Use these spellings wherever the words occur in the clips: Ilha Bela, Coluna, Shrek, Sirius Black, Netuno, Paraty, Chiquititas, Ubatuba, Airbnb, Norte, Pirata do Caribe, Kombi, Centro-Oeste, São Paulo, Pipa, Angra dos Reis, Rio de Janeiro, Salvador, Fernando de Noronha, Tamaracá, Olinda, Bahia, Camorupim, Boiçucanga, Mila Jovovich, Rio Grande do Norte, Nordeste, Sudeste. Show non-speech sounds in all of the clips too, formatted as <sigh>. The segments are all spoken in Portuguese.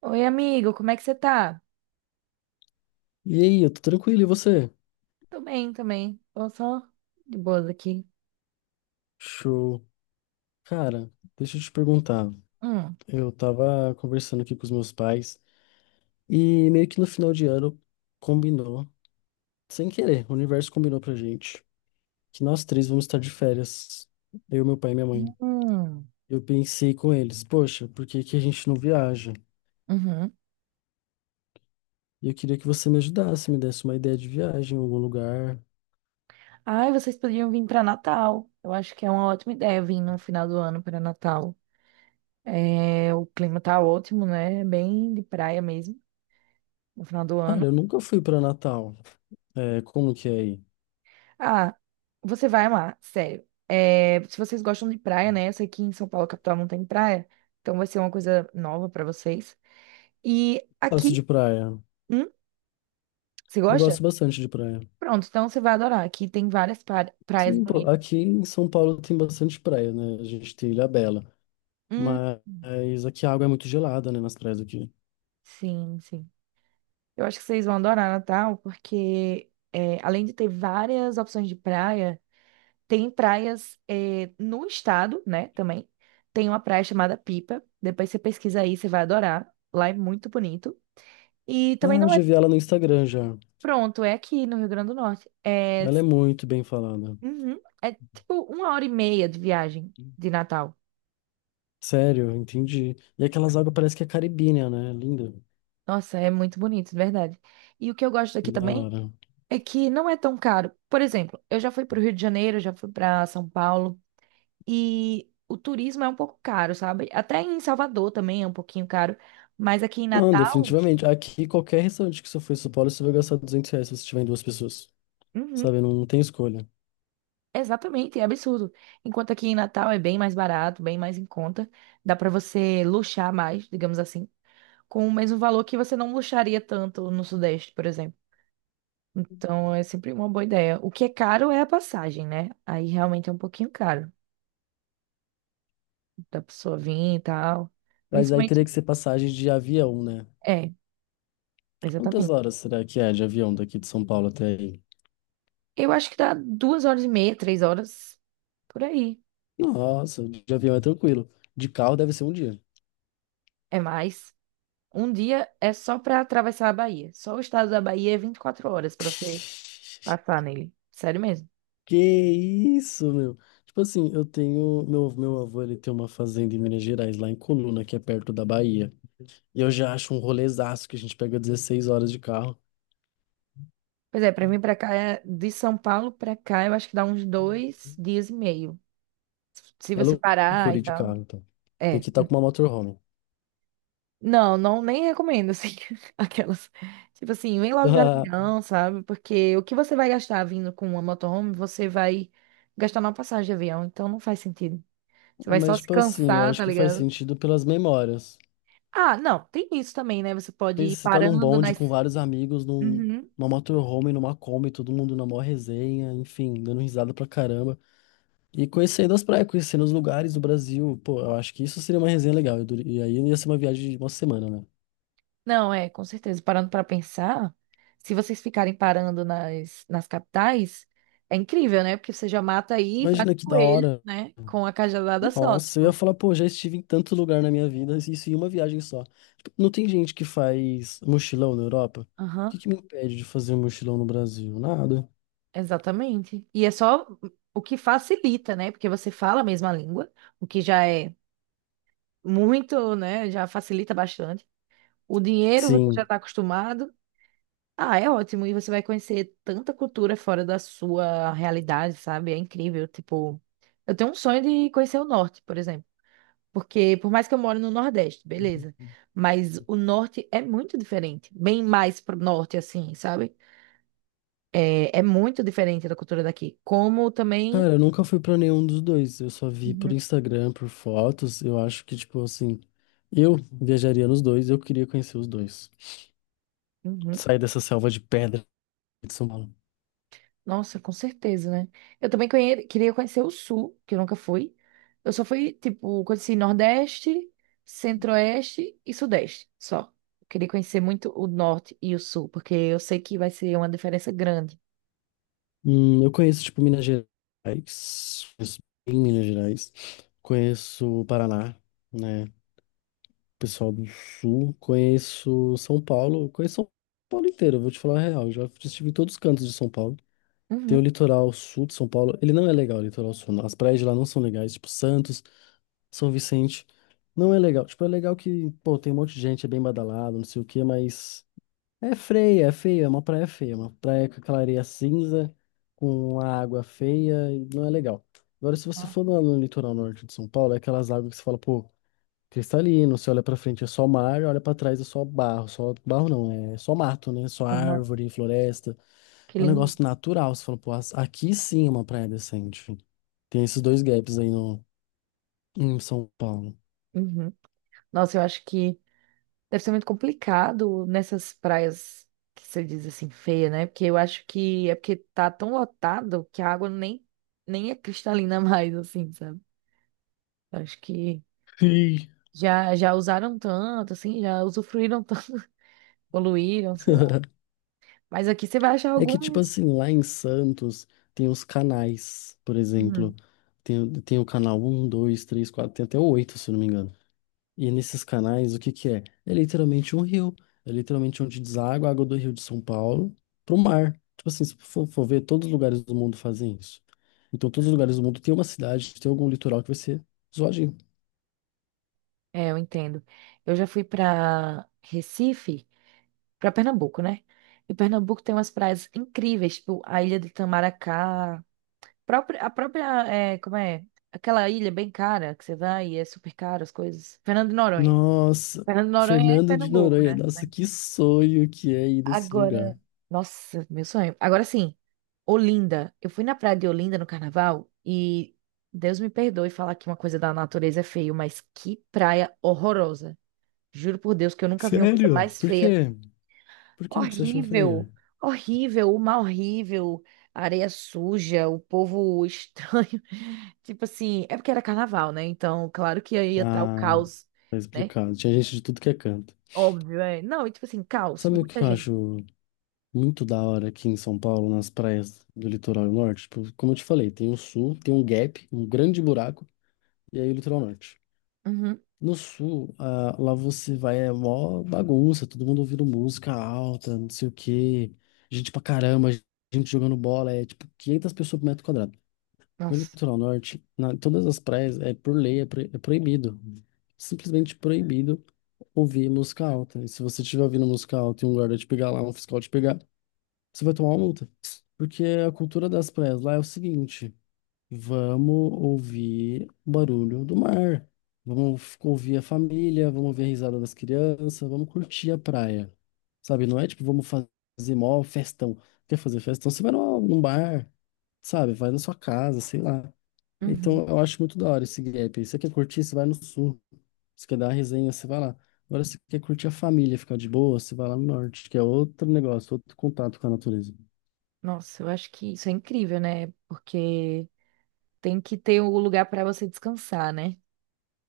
Oi, amigo, como é que você tá? E aí, eu tô tranquilo, e você? Tô bem também. Tô só de boas aqui. Show. Cara, deixa eu te perguntar. Hum. Eu tava conversando aqui com os meus pais e meio que no final de ano combinou, sem querer, o universo combinou pra gente que nós três vamos estar de férias, eu, meu pai e minha Hum, mãe. hum. Eu pensei com eles, poxa, por que que a gente não viaja? Uhum. E eu queria que você me ajudasse, me desse uma ideia de viagem em algum lugar. Ai, vocês podiam vir pra Natal. Eu acho que é uma ótima ideia vir no final do ano pra Natal. É, o clima tá ótimo, né? É bem de praia mesmo, no final do Cara, ano. eu nunca fui pra Natal. É, como que é aí? Ah, você vai amar, sério. É, se vocês gostam de praia, né? Eu sei que em São Paulo, capital, não tem praia. Então vai ser uma coisa nova pra vocês. E Gosto de aqui. praia. Hum? Você Eu gosta? gosto bastante de praia. Pronto, então você vai adorar. Aqui tem várias praias Sim, pô, bonitas. aqui em São Paulo tem bastante praia, né? A gente tem Ilha Bela, Hum, mas aqui a água é muito gelada, né, nas praias aqui. sim, sim. Eu acho que vocês vão adorar Natal, porque é, além de ter várias opções de praia, tem praias é, no estado, né, também. Tem uma praia chamada Pipa. Depois você pesquisa aí, você vai adorar. Lá é muito bonito. E também Ah, eu não é já vi ela no Instagram já. pronto, é aqui no Rio Grande do Norte. É, Ela é muito bem falada. uhum, é tipo 1h30 de viagem de Natal. Sério, entendi. E aquelas águas parece que é caribínea, né? Linda. Nossa, é muito bonito, de verdade. E o que eu gosto daqui Da também hora. é que não é tão caro. Por exemplo, eu já fui para o Rio de Janeiro, já fui para São Paulo e o turismo é um pouco caro, sabe? Até em Salvador também é um pouquinho caro, mas aqui em Não, Natal, definitivamente. Aqui, qualquer restaurante que você for em São Paulo, você vai gastar R$ 200 se você tiver em duas pessoas. uhum, Sabe? Não, tem escolha. exatamente, é absurdo. Enquanto aqui em Natal é bem mais barato, bem mais em conta, dá para você luxar mais, digamos assim, com o mesmo valor que você não luxaria tanto no Sudeste, por exemplo. Então é sempre uma boa ideia. O que é caro é a passagem, né? Aí realmente é um pouquinho caro da pessoa vir e tal. Mas aí teria Principalmente que ser passagem de avião, né? é, Quantas exatamente. horas será que é de avião daqui de São Paulo até aí? Eu acho que dá 2h30, 3 horas, por aí. Nossa, de avião é tranquilo. De carro deve ser um dia. É mais. Um dia é só pra atravessar a Bahia. Só o estado da Bahia é 24 horas pra você passar nele. Sério mesmo. Que isso, meu? Tipo assim, eu tenho. Meu avô, ele tem uma fazenda em Minas Gerais, lá em Coluna, que é perto da Bahia. E eu já acho um rolezaço que a gente pega 16 horas de carro. Pois é, pra mim pra cá, de São Paulo pra cá, eu acho que dá uns 2 dias e meio. Se É você parar loucura e ir de tal. carro, então. Tem É. que estar com uma motorhome. Não, não, nem recomendo, assim, <laughs> aquelas. Tipo assim, vem logo de <laughs> avião, sabe? Porque o que você vai gastar vindo com uma motorhome, você vai gastar numa passagem de avião, então não faz sentido. Você Ah, vai só mas, se tipo assim, eu cansar, acho tá que faz ligado? sentido pelas memórias. Ah, não, tem isso também, né? Você pode Pensa, ir você tá num parando bonde com nas. vários amigos, Uhum. numa motorhome, numa Kombi, todo mundo na maior resenha, enfim, dando risada pra caramba. E conhecendo as praias, conhecendo os lugares do Brasil, pô, eu acho que isso seria uma resenha legal. E aí ia ser uma viagem de uma semana, né? Não, é, com certeza. Parando pra pensar, se vocês ficarem parando nas capitais, é incrível, né? Porque você já mata aí, e vai com Imagina que da coelho, hora. né? Com a cajadada só, Nossa, eu ia tipo. falar, pô, já estive em tanto lugar na minha vida, isso em uma viagem só. Tipo, não tem gente que faz mochilão na Europa? O Aham. que que me impede de fazer um mochilão no Brasil? Nada. Exatamente. E é só o que facilita, né? Porque você fala a mesma língua, o que já é muito, né? Já facilita bastante. O dinheiro você já Sim. está acostumado. Ah, é ótimo. E você vai conhecer tanta cultura fora da sua realidade, sabe? É incrível. Tipo, eu tenho um sonho de conhecer o norte, por exemplo. Porque por mais que eu moro no Nordeste, beleza. Mas o norte é muito diferente. Bem mais pro norte, assim, sabe? É, é muito diferente da cultura daqui. Como também. Cara, eu nunca fui pra nenhum dos dois. Eu só vi por Instagram, por fotos. Eu acho que, tipo assim, eu viajaria nos dois, eu queria conhecer os dois. Uhum. Sair dessa selva de pedra de São Paulo. Nossa, com certeza, né? Eu também queria conhecer o Sul, que eu nunca fui. Eu só fui, tipo, conheci Nordeste, Centro-Oeste e Sudeste, só. Eu queria conhecer muito o Norte e o Sul, porque eu sei que vai ser uma diferença grande. Eu conheço, tipo, Minas Gerais, conheço bem Minas Gerais, conheço o Paraná, né, pessoal do Sul, conheço São Paulo inteiro, vou te falar a real, já estive em todos os cantos de São Paulo. Tem o Uhum. litoral sul de São Paulo, ele não é legal, o litoral sul, não. As praias de lá não são legais, tipo Santos, São Vicente, não é legal. Tipo, é legal que, pô, tem um monte de gente, é bem badalado, não sei o quê, mas é feia, é uma praia feia, uma praia com aquela areia cinza, com a água feia, e não é legal. Agora, se você Ah, for no litoral norte de São Paulo, é aquelas águas que você fala, pô, cristalino, você olha pra frente é só mar, olha pra trás é só barro não, é só mato, né? Só aham. árvore, floresta. Que É um lindo. negócio natural, você fala, pô, aqui sim é uma praia decente. Tem esses dois gaps aí no, em São Paulo. Uhum. Nossa, eu acho que deve ser muito complicado nessas praias que você diz assim, feia, né? Porque eu acho que é porque tá tão lotado que a água nem é cristalina <laughs> mais, assim, sabe? Eu acho que Sim. já usaram tanto, assim, já usufruíram tanto, <laughs> poluíram, sei lá. <laughs> Mas aqui você vai achar É que, tipo alguns. assim, lá em Santos tem os canais, por Uhum. exemplo. Tem o canal um, 2, 3, 4, tem até o 8, se eu não me engano. E nesses canais, o que que é? É literalmente um rio. É literalmente onde deságua a água do Rio de São Paulo pro mar. Tipo assim, se for, ver, todos os lugares do mundo fazem isso. Então, todos os lugares do mundo tem uma cidade, tem algum litoral que vai ser zoadinho. É, eu entendo. Eu já fui para Recife, para Pernambuco, né? E Pernambuco tem umas praias incríveis, tipo a ilha do Tamaracá, própria- a própria, é, como é? Aquela ilha bem cara que você vai e é super caro as coisas. Fernando de Noronha. Nossa, Fernando de Noronha é Fernando de Pernambuco, Noronha, né? nossa, que sonho que é ir nesse Agora, lugar. nossa, meu sonho. Agora sim, Olinda. Eu fui na praia de Olinda no carnaval e Deus me perdoe falar que uma coisa da natureza é feio, mas que praia horrorosa. Juro por Deus que eu nunca vi uma coisa Sério? mais Por feia. quê? Por que que você achou Horrível, feio? horrível, o mar horrível, a areia suja, o povo estranho. <laughs> Tipo assim, é porque era carnaval, né? Então, claro que aí ia estar o Ah, caos, tá né? explicado. Tinha gente de tudo que é canto. Óbvio, é. Não, e tipo assim, caos, Sabe o muita que eu gente. acho muito da hora aqui em São Paulo, nas praias do litoral norte? Tipo, como eu te falei, tem o sul, tem um gap, um grande buraco, e aí o litoral norte. Uhum. No sul, ah, lá você vai, é mó bagunça, todo mundo ouvindo música alta, não sei o quê, gente pra caramba, gente jogando bola, é tipo 500 pessoas por metro quadrado. No Nossa. litoral norte, todas as praias, é por lei, é, é proibido. Simplesmente proibido ouvir música alta. E se você estiver ouvindo música alta e um guarda te pegar lá, um fiscal te pegar, você vai tomar uma multa. Porque a cultura das praias lá é o seguinte. Vamos ouvir o barulho do mar. Ouvir a família, vamos ver a risada das crianças, vamos curtir a praia. Sabe, não é tipo, fazer mó festão. Quer fazer festão? Você vai num bar, sabe? Vai na sua casa, sei lá. Então Uhum. eu acho muito da hora esse gap aí. Você quer curtir, você vai no sul. Você quer dar uma resenha, você vai lá. Agora, se você quer curtir a família, ficar de boa, você vai lá no norte, que é outro negócio, outro contato com a natureza. Nossa, eu acho que isso é incrível, né? Porque tem que ter o lugar para você descansar, né?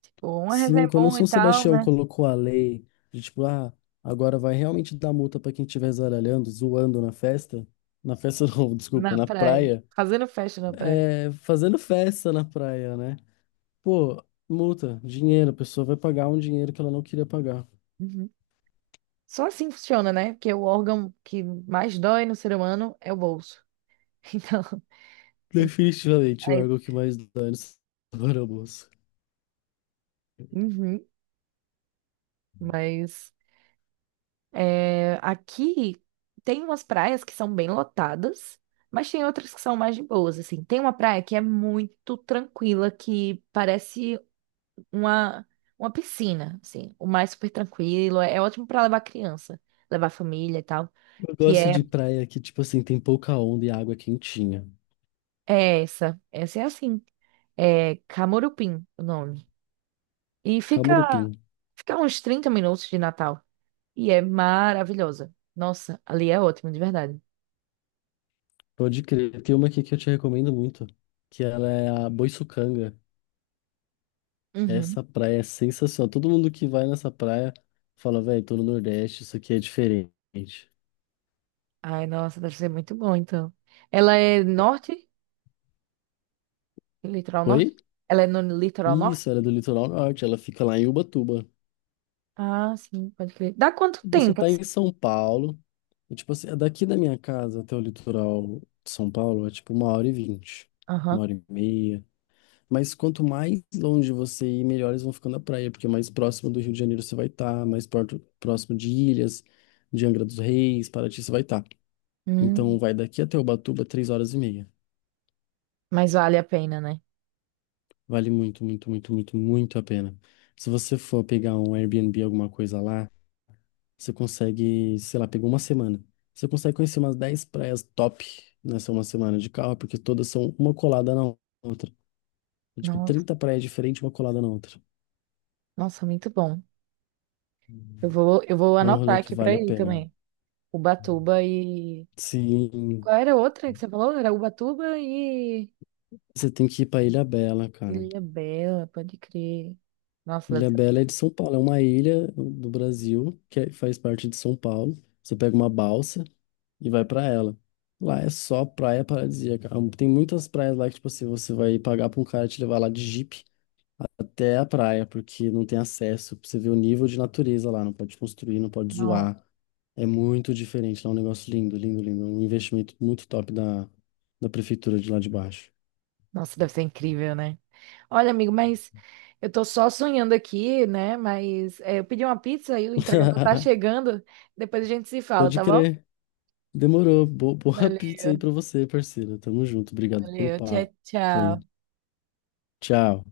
Tipo, uma resenha Sim, é quando o bom e São tal, Sebastião né? colocou a lei de tipo, ah, agora vai realmente dar multa pra quem estiver zaralhando, zoando na festa <laughs> não, Na desculpa, na praia. praia, Fazendo festa na praia. é, fazendo festa na praia, né? Pô, multa, dinheiro, a pessoa vai pagar um dinheiro que ela não queria pagar. Uhum. Só assim funciona, né? Porque o órgão que mais dói no ser humano é o bolso. <laughs> Então, Definitivamente o aí. órgão que mais dá nesse agora, moço. Uhum. Mas é, aqui tem umas praias que são bem lotadas, mas tem outras que são mais de boas, assim. Tem uma praia que é muito tranquila, que parece uma, uma piscina, assim, o mar é super tranquilo, é, é ótimo para levar criança, levar família e tal, Eu que gosto é, de praia que, tipo assim, tem pouca onda e água quentinha. é essa, essa é assim, é Camorupim o nome. E fica, Camurupim, fica uns 30 minutos de Natal, e é maravilhosa. Nossa, ali é ótimo, de verdade. pode crer. Tem uma aqui que eu te recomendo muito, que ela é a Boiçucanga. Uhum. Essa praia é sensacional. Todo mundo que vai nessa praia fala, velho, tô no Nordeste, isso aqui é diferente. Ai, nossa, deve ser muito bom, então. Ela é norte? Litoral norte? Oi? Ela é no litoral norte? Isso, ela é do litoral norte, ela fica lá em Ubatuba. Ah, sim, pode crer. Dá quanto Você tempo, tá assim? em São Paulo, e, tipo assim, é daqui da minha casa até o litoral de São Paulo é tipo uma hora e vinte, uma Aham. hora e meia. Mas quanto mais longe você ir, melhores vão ficando a praia, porque mais próximo do Rio de Janeiro você vai estar, mais perto, próximo de Ilhas, de Angra dos Reis, Paraty você vai estar. Então Hum, vai daqui até Ubatuba, três horas e meia. mas vale a pena, né? Vale muito, muito, muito, muito, muito a pena. Se você for pegar um Airbnb, alguma coisa lá, você consegue, sei lá, pegou uma semana. Você consegue conhecer umas 10 praias top nessa uma semana de carro, porque todas são uma colada na outra. É tipo, Nossa. 30 praias diferentes, uma colada na outra. Nossa, muito bom. Eu vou É um anotar rolê que aqui pra vale a ir pena. também. Ubatuba e. Sim, Qual era a outra que você falou? Era Ubatuba e. você tem que ir pra Ilha Bela cara. Ilha Bela, pode crer. Nossa, deve Ilha ser. Bela é de São Paulo, é uma ilha do Brasil faz parte de São Paulo. Você pega uma balsa e vai pra ela. Lá é só praia paradisíaca. Ah, tem muitas praias lá que, tipo assim, você vai pagar pra um cara te levar lá de Jeep até a praia, porque não tem acesso. Pra você ver o nível de natureza lá, não pode construir, não pode Não. zoar. É muito diferente. Lá é um negócio lindo, lindo, lindo. Um investimento muito top da prefeitura de lá de baixo. Nossa, deve ser incrível, né? Olha, amigo, mas eu tô só sonhando aqui, né? Mas é, eu pedi uma pizza e o entregador tá <laughs> chegando. Depois a gente se fala, Pode tá bom? crer. Demorou. Boa <laughs> Valeu, pizza aí pra você, parceiro. Tamo junto. Obrigado pelo valeu. Tchau, papo aí. tchau. Tchau.